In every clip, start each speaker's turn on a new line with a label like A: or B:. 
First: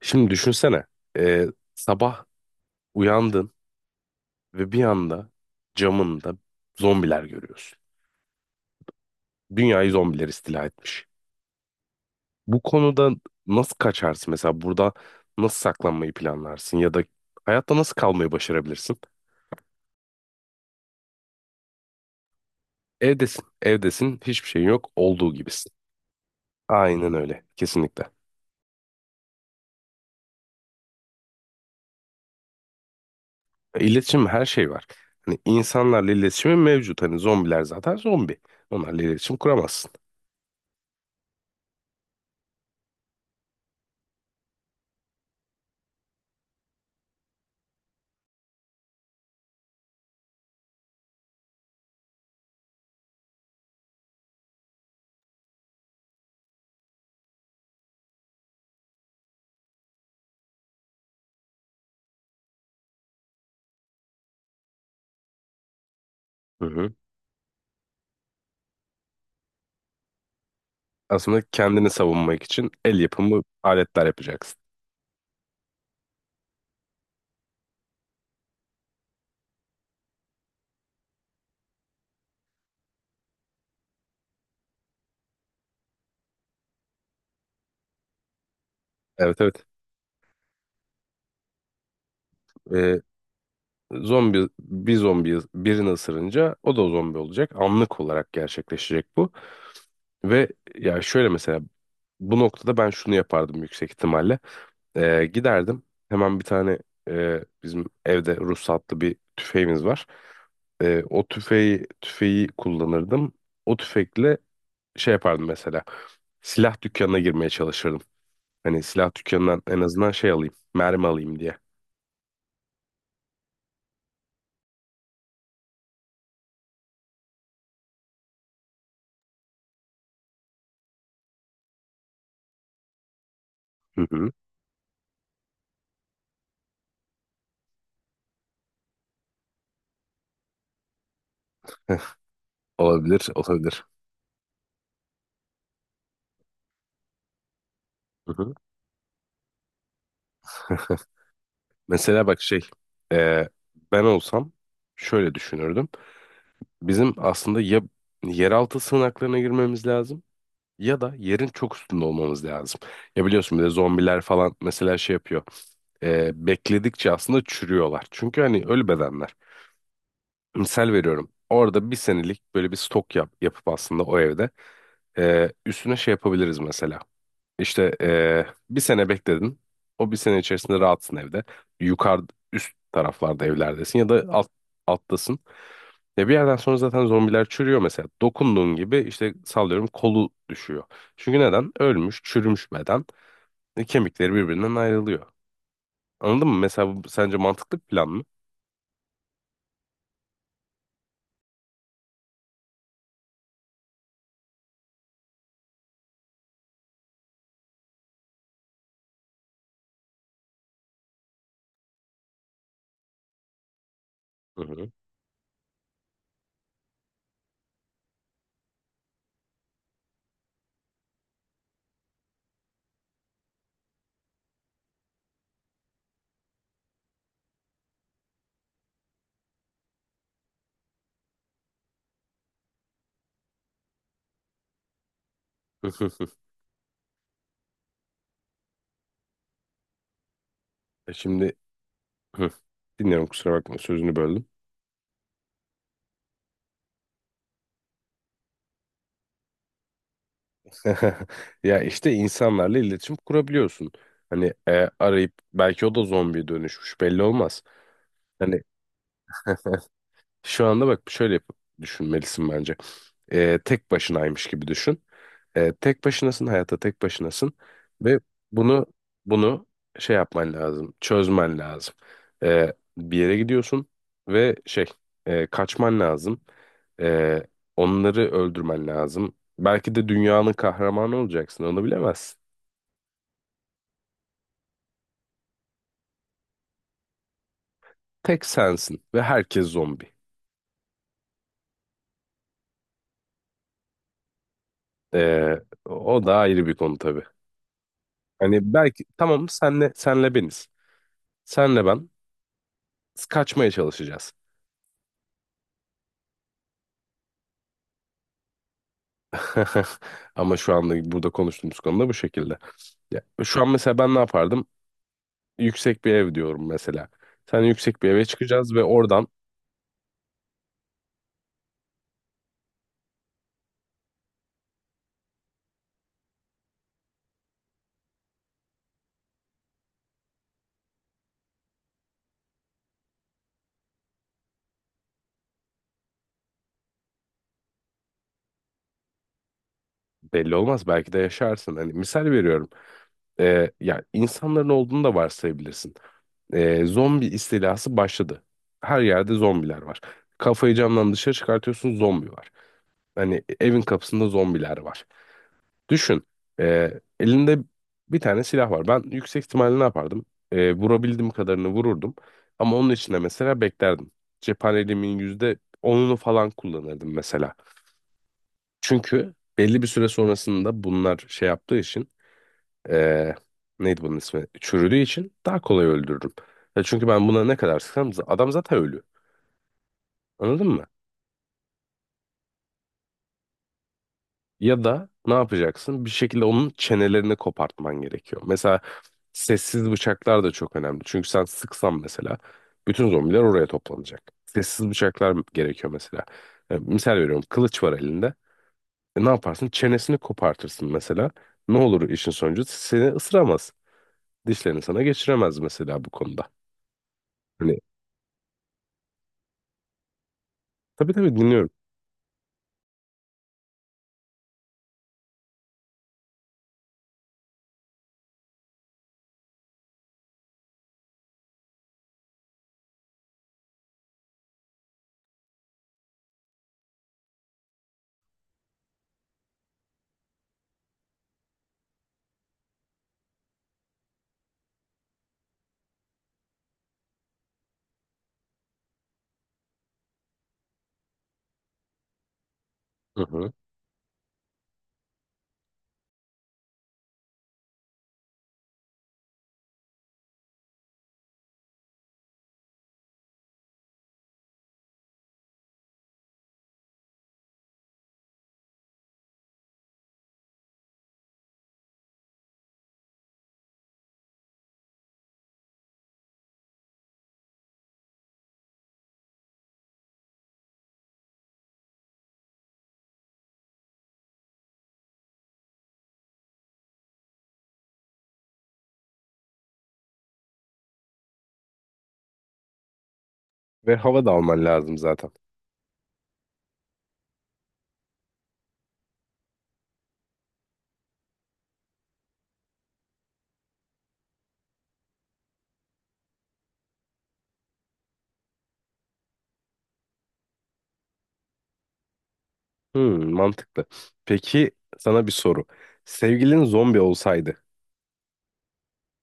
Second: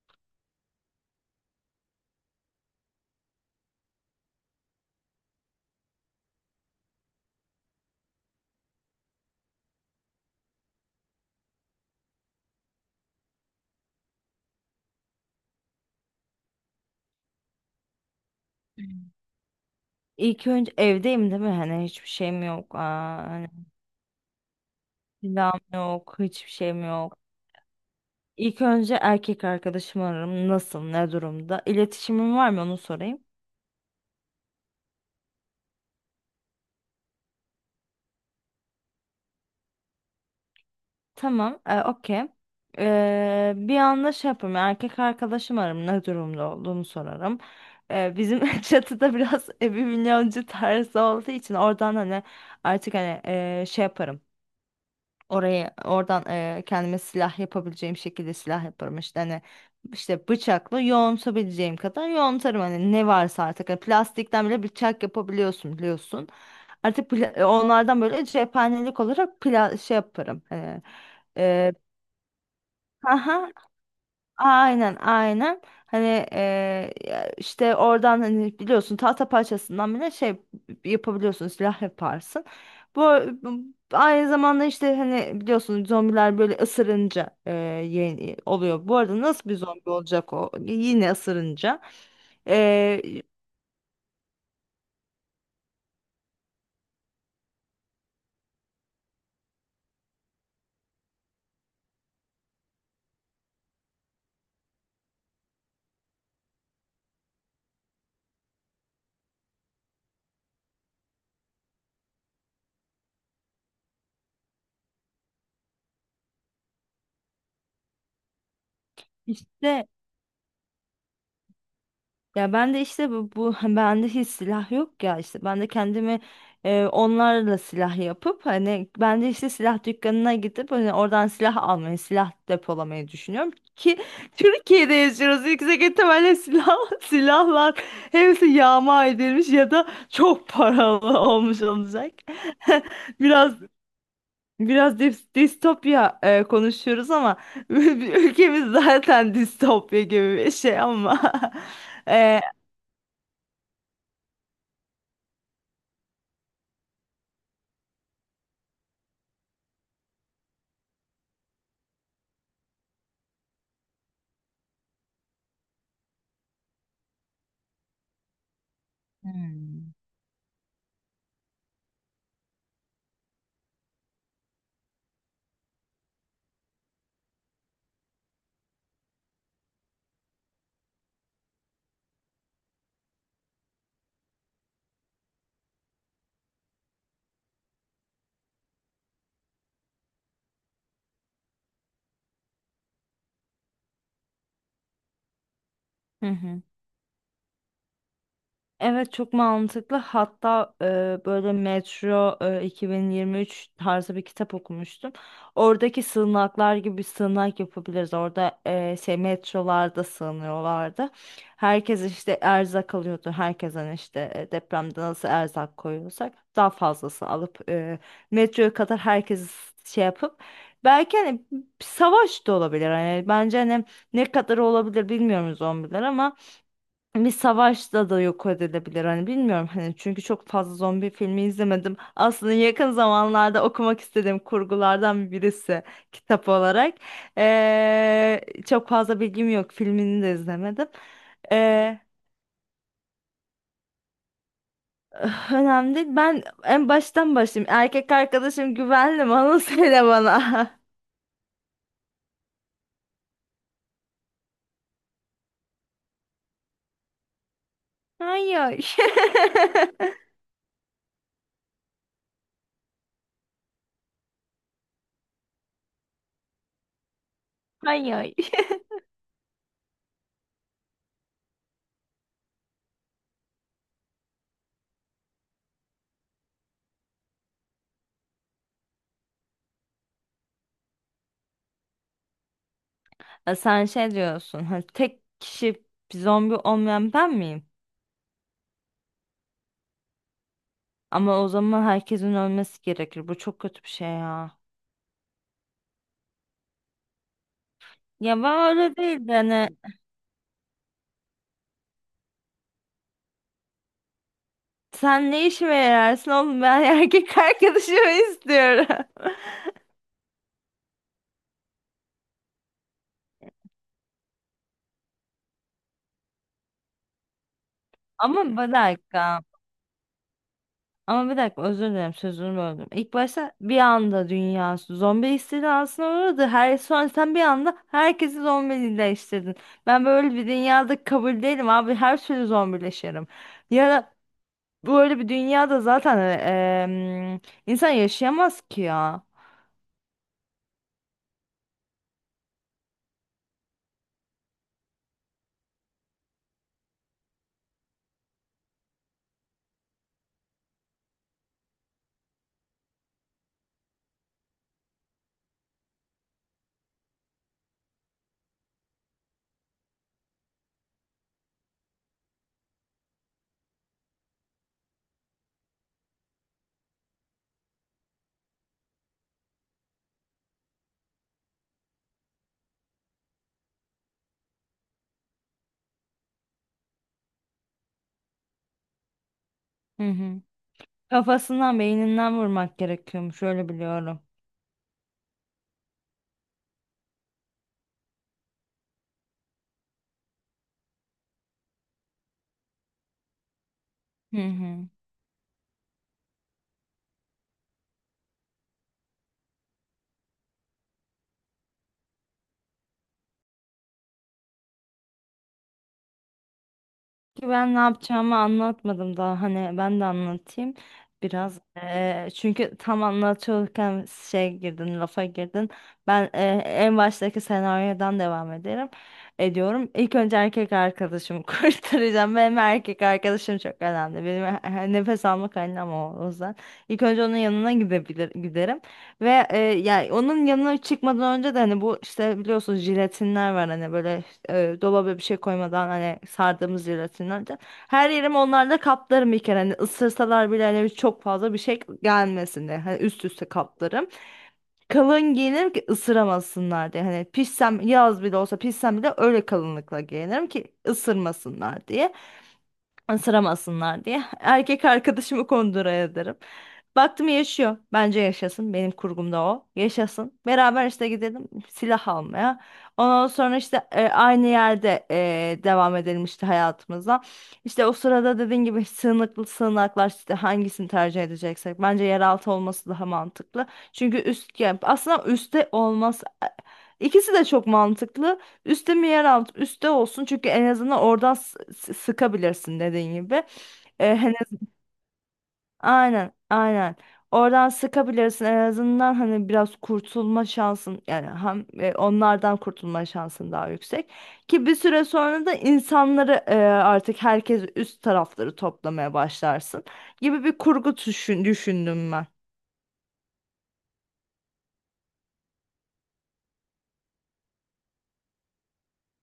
A: Şimdi düşünsene. e, Sabah uyandın ve bir anda camında zombiler görüyorsun. Dünyayı zombiler istila etmiş. Bu konuda nasıl kaçarsın? Mesela burada nasıl saklanmayı planlarsın? Ya da hayatta nasıl kalmayı başarabilirsin?
B: İlk önce evdeyim, değil mi? Hani hiçbir şeyim yok.
A: Evdesin,
B: Hani
A: evdesin, hiçbir şeyin yok, olduğu
B: silahım
A: gibisin.
B: yok, hiçbir şeyim
A: Aynen
B: yok.
A: öyle, kesinlikle.
B: İlk önce erkek arkadaşımı ararım. Nasıl, ne durumda? İletişimim var mı, onu sorayım.
A: İletişim her şey var. Hani insanlarla iletişimin mevcut. Hani zombiler zaten zombi. Onlarla iletişim kuramazsın.
B: Tamam, okey. Bir anda şey yaparım. Erkek arkadaşım ararım. Ne durumda olduğumu sorarım. Bizim çatıda biraz evi milyoncu tarzı olduğu için oradan hani artık hani şey yaparım. Oradan kendime silah yapabileceğim şekilde silah yaparım işte hani işte bıçakla yoğuntabileceğim kadar yoğuntarım hani ne varsa artık. Hani plastikten bile bıçak yapabiliyorsun, biliyorsun.
A: Hı hı.
B: Artık onlardan böyle cephanelik olarak pla şey yaparım.
A: Aslında
B: Eee,
A: kendini savunmak için el yapımı
B: aha,
A: aletler yapacaksın.
B: Aynen aynen, hani, ya işte oradan hani biliyorsun tahta parçasından bile şey yapabiliyorsun, silah yaparsın. Bu bu- Aynı zamanda işte hani biliyorsun zombiler böyle ısırınca yeni oluyor. Bu arada
A: Evet,
B: nasıl bir
A: evet.
B: zombi olacak o? Yine ısırınca.
A: Ee,
B: Eee
A: Zombi bir zombi birini ısırınca o da zombi olacak. Anlık olarak gerçekleşecek bu. Ve ya şöyle mesela bu noktada ben şunu yapardım yüksek ihtimalle. Giderdim hemen bir tane bizim evde ruhsatlı bir tüfeğimiz var. O tüfeği kullanırdım. O tüfekle şey yapardım mesela. Silah dükkanına girmeye çalışırdım. Hani silah dükkanından en
B: işte
A: azından şey alayım. Mermi alayım diye.
B: ya ben de işte bu bende hiç silah yok ya, işte ben de kendimi onlarla silah yapıp hani ben de işte silah dükkanına gidip hani oradan silah almayı, silah depolamayı düşünüyorum ki
A: Hı hı.
B: Türkiye'de yaşıyoruz, yüksek ihtimalle silah silahlar hepsi yağma edilmiş ya da çok paralı olmuş
A: Heh,
B: olacak.
A: olabilir,
B: biraz
A: olabilir.
B: biraz distopya konuşuyoruz ama
A: Hı hı.
B: ülkemiz zaten distopya gibi bir şey ama.
A: Mesela
B: e,
A: bak şey, e, ben olsam şöyle düşünürdüm. Bizim aslında ya yeraltı sığınaklarına girmemiz lazım ya da yerin çok üstünde olmamız lazım. Ya biliyorsun bir de zombiler falan mesela şey yapıyor. Bekledikçe aslında çürüyorlar. Çünkü hani ölü bedenler. Misal veriyorum. Orada bir senelik böyle bir stok yapıp aslında o evde üstüne şey yapabiliriz mesela. İşte bir sene bekledin. O bir sene içerisinde rahatsın evde. Yukarı üst taraflarda evlerdesin ya da alttasın. Ya bir yerden sonra zaten zombiler çürüyor mesela. Dokunduğun gibi işte sallıyorum kolu düşüyor. Çünkü neden? Ölmüş, çürümüş beden. Kemikleri birbirinden ayrılıyor.
B: Hı
A: Anladın mı?
B: hı.
A: Mesela bu sence mantıklı bir plan mı?
B: Evet, çok mantıklı. Hatta böyle Metro 2023 tarzı bir kitap okumuştum. Oradaki sığınaklar gibi bir sığınak yapabiliriz. Orada şey, metrolarda sığınıyorlardı. Herkes işte erzak alıyordu. Herkesten işte
A: Hı hı.
B: depremde nasıl erzak koyuyorsak daha fazlası alıp, metroya kadar herkesi şey yapıp, belki hani savaş da olabilir. Hani bence hani ne kadar olabilir bilmiyoruz zombiler ama bir savaşta da yok edilebilir hani, bilmiyorum hani, çünkü çok fazla zombi filmi izlemedim. Aslında yakın zamanlarda okumak istediğim kurgulardan birisi, kitap olarak. Ee, Çok fazla bilgim yok, filmini de izlemedim.
A: E Şimdi
B: Ee,
A: hı. Dinliyorum, kusura bakma sözünü böldüm.
B: Önemli değil. Ben en baştan başlayayım. Erkek arkadaşım güvenli mi? Onu söyle bana.
A: Ya işte insanlarla iletişim kurabiliyorsun. Hani arayıp belki o da zombiye dönüşmüş, belli olmaz. Hani
B: Hayır.
A: şu anda bak düşünmelisin bence. Tek başınaymış gibi düşün. Tek başınasın, hayatta tek başınasın ve
B: Hayır.
A: bunu bunu şey yapman lazım, çözmen lazım. Bir yere gidiyorsun ve şey kaçman lazım. Ee, Onları öldürmen lazım. Belki de dünyanın kahramanı olacaksın, onu bilemezsin.
B: Ha, sen şey diyorsun, hani tek kişi zombi olmayan ben miyim?
A: Tek sensin ve herkes zombi.
B: Ama o zaman herkesin ölmesi gerekir. Bu çok kötü bir şey ya.
A: Ee, O da ayrı bir konu tabii.
B: Ya ben
A: Hani
B: öyle
A: belki
B: değil de
A: tamam
B: hani
A: senle beniz. Senle ben kaçmaya çalışacağız.
B: sen ne işime yararsın oğlum, ben erkek arkadaşımı istiyorum.
A: Ama şu anda burada konuştuğumuz konuda bu şekilde. Ya, şu an mesela ben ne yapardım? Yüksek bir ev diyorum mesela. Sen yüksek bir eve
B: Ama bir
A: çıkacağız ve oradan
B: dakika. Ama bir dakika, özür dilerim sözünü böldüm. İlk başta bir anda dünya zombi istilasına uğradı. Her, sonra sen bir anda herkesi zombileştirdin. Ben böyle bir dünyada kabul değilim abi. Her türlü zombileşirim. Ya da böyle bir dünyada zaten em, insan yaşayamaz ki ya.
A: belli olmaz, belki de yaşarsın. Hani misal veriyorum. Ya insanların olduğunu da varsayabilirsin. Zombi istilası başladı. Her yerde zombiler var. Kafayı camdan dışarı çıkartıyorsun, zombi var. Hani evin kapısında zombiler var. Düşün. e, Elinde bir tane silah var. Ben yüksek ihtimalle ne yapardım? Vurabildiğim kadarını vururdum. Ama onun içinde mesela beklerdim. Cephaneliğimin yüzde onunu falan kullanırdım mesela. Çünkü belli bir süre sonrasında bunlar şey yaptığı için e, neydi bunun ismi? Çürüdüğü için daha kolay öldürürüm. Ya çünkü ben buna ne kadar sıksam adam zaten ölü.
B: Hı hı.
A: Anladın mı?
B: Kafasından, beyninden vurmak gerekiyormuş, öyle biliyorum.
A: Ya da ne yapacaksın? Bir şekilde onun çenelerini kopartman gerekiyor. Mesela sessiz bıçaklar da çok önemli. Çünkü sen sıksan mesela bütün zombiler oraya toplanacak.
B: Hı hı.
A: Sessiz bıçaklar gerekiyor mesela. Misal veriyorum, kılıç var elinde. Ne yaparsın? Çenesini kopartırsın mesela. Ne olur işin sonucu? Seni ısıramaz. Dişlerini sana geçiremez mesela bu konuda.
B: Ki ben
A: Hani
B: ne yapacağımı anlatmadım daha, hani ben de anlatayım
A: tabii, tabii,
B: biraz.
A: dinliyorum.
B: Çünkü tam anlatıyorken şey girdin, lafa girdin. Ben en baştaki senaryodan devam ederim. Ediyorum. İlk önce erkek arkadaşımı kurtaracağım. Benim erkek arkadaşım çok önemli. Benim nefes alma kaynağım o, o yüzden. İlk önce onun yanına giderim. Ve yani onun yanına çıkmadan önce de hani bu işte biliyorsunuz jelatinler var hani böyle dolaba bir şey koymadan hani sardığımız jelatinler de. Her yerimi onlarla kaplarım bir kere, hani ısırsalar bile hani çok fazla bir şey gelmesin diye hani
A: Hı
B: üst üste
A: hı.
B: kaplarım. Kalın giyinirim ki ısıramasınlar diye, hani pişsem, yaz bile olsa pişsem bile öyle kalınlıkla giyinirim ki ısırmasınlar diye ısıramasınlar diye. Erkek arkadaşımı kondura ederim. Baktım yaşıyor. Bence yaşasın. Benim kurgumda o. Yaşasın. Beraber işte gidelim silah almaya. Ondan sonra işte aynı yerde devam edelim işte hayatımıza. İşte o sırada dediğin gibi sığınaklar, işte hangisini tercih edeceksek. Bence yeraltı olması daha mantıklı. Çünkü üst, yani aslında üstte olmaz. İkisi de çok mantıklı. Üste mi, yer alt? Üste olsun, çünkü en azından oradan sıkabilirsin dediğin gibi.
A: Ve hava da
B: Hani,
A: alman lazım zaten.
B: aynen aynen. Oradan sıkabilirsin en azından, hani biraz kurtulma şansın, yani hem onlardan kurtulma şansın daha yüksek. Ki bir süre sonra da insanları artık herkes üst tarafları toplamaya başlarsın gibi bir kurgu düşündüm ben.
A: Hmm, mantıklı. Peki sana bir soru. Sevgilin zombi olsaydı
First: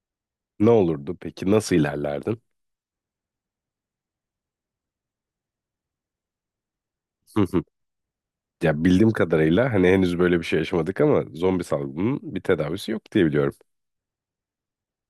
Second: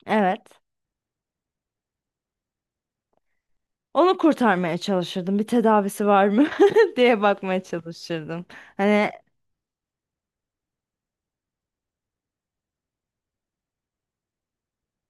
B: Evet.
A: ne olurdu peki? Nasıl ilerlerdin?
B: Onu kurtarmaya çalışırdım. Bir tedavisi var mı diye
A: Hı hı.
B: bakmaya çalışırdım.
A: Ya bildiğim
B: Hani
A: kadarıyla hani henüz böyle bir şey yaşamadık ama zombi salgının bir tedavisi yok diye biliyorum.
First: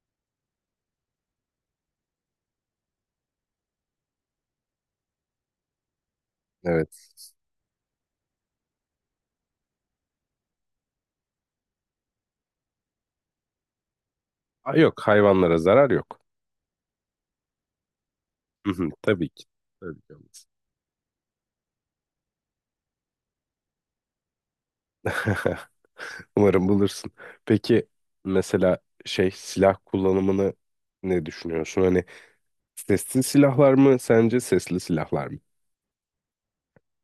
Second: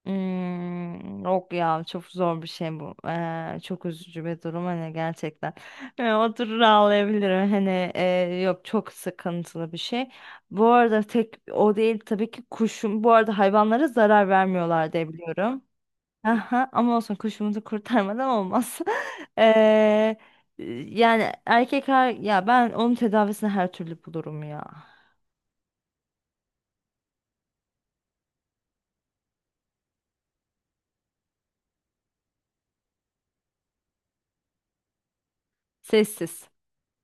B: hmm, yok ya, çok zor bir şey bu. Çok üzücü bir durum hani, gerçekten. Oturur
A: Evet.
B: ağlayabilirim. Hani yok, çok sıkıntılı bir şey. Bu arada tek o değil tabii ki, kuşum. Bu arada hayvanlara zarar
A: Aa,
B: vermiyorlar
A: yok,
B: diye
A: hayvanlara
B: biliyorum.
A: zarar yok.
B: Aha, ama olsun, kuşumuzu kurtarmadan
A: Hı
B: olmaz.
A: hı, tabii ki. Tabii ki
B: Ee,
A: olmaz.
B: Yani ya ben onun tedavisini her türlü bulurum ya.
A: Umarım bulursun. Peki mesela şey silah kullanımını ne düşünüyorsun? Hani sessiz silahlar mı sence, sesli silahlar mı?
B: Sessiz.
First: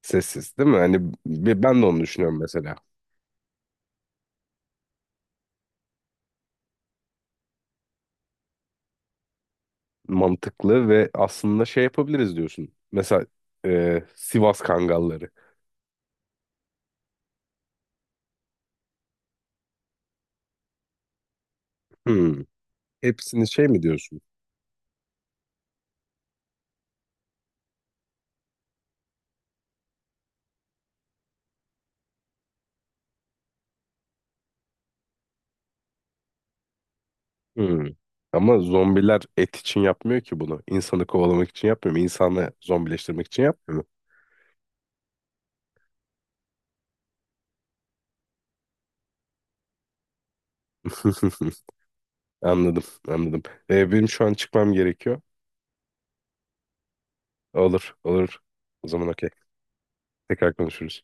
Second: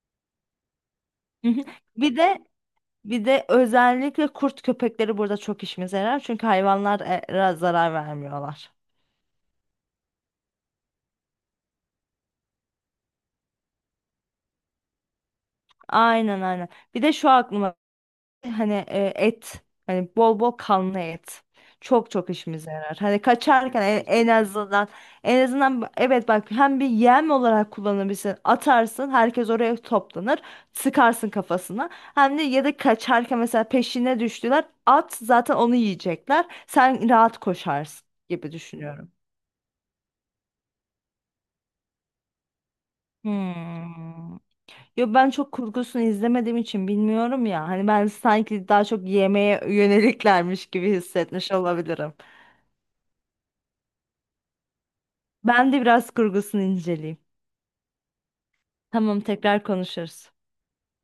A: Sessiz, değil mi? Hani ben de onu
B: Bir
A: düşünüyorum
B: de
A: mesela.
B: Bir de özellikle kurt köpekleri burada çok işimize yarar. Çünkü hayvanlara zarar vermiyorlar.
A: Mantıklı, ve aslında şey yapabiliriz diyorsun. Mesela Sivas Kangalları.
B: Aynen aynen. Bir de şu aklıma, hani et. Hani bol bol kanlı et. Çok çok
A: Hmm.
B: işimize yarar. Hani
A: Hepsini şey mi
B: kaçarken
A: diyorsun?
B: en azından en azından evet bak, hem bir yem olarak kullanabilirsin. Atarsın, herkes oraya toplanır. Sıkarsın kafasına. Hem de, ya da kaçarken mesela peşine düştüler. At, zaten onu yiyecekler. Sen rahat
A: Hmm.
B: koşarsın gibi
A: Ama
B: düşünüyorum.
A: zombiler et için yapmıyor ki bunu. İnsanı kovalamak için yapmıyor mu? İnsanı zombileştirmek için yapmıyor mu?
B: Hmm. Yo, ben çok kurgusunu izlemediğim için bilmiyorum ya. Hani ben sanki daha çok yemeğe yöneliklermiş gibi hissetmiş olabilirim.
A: Anladım, anladım. Benim şu an çıkmam gerekiyor.
B: Ben de biraz kurgusunu inceleyeyim.
A: Olur, olur. O zaman
B: Tamam,
A: okey.
B: tekrar konuşuruz.
A: Tekrar konuşuruz.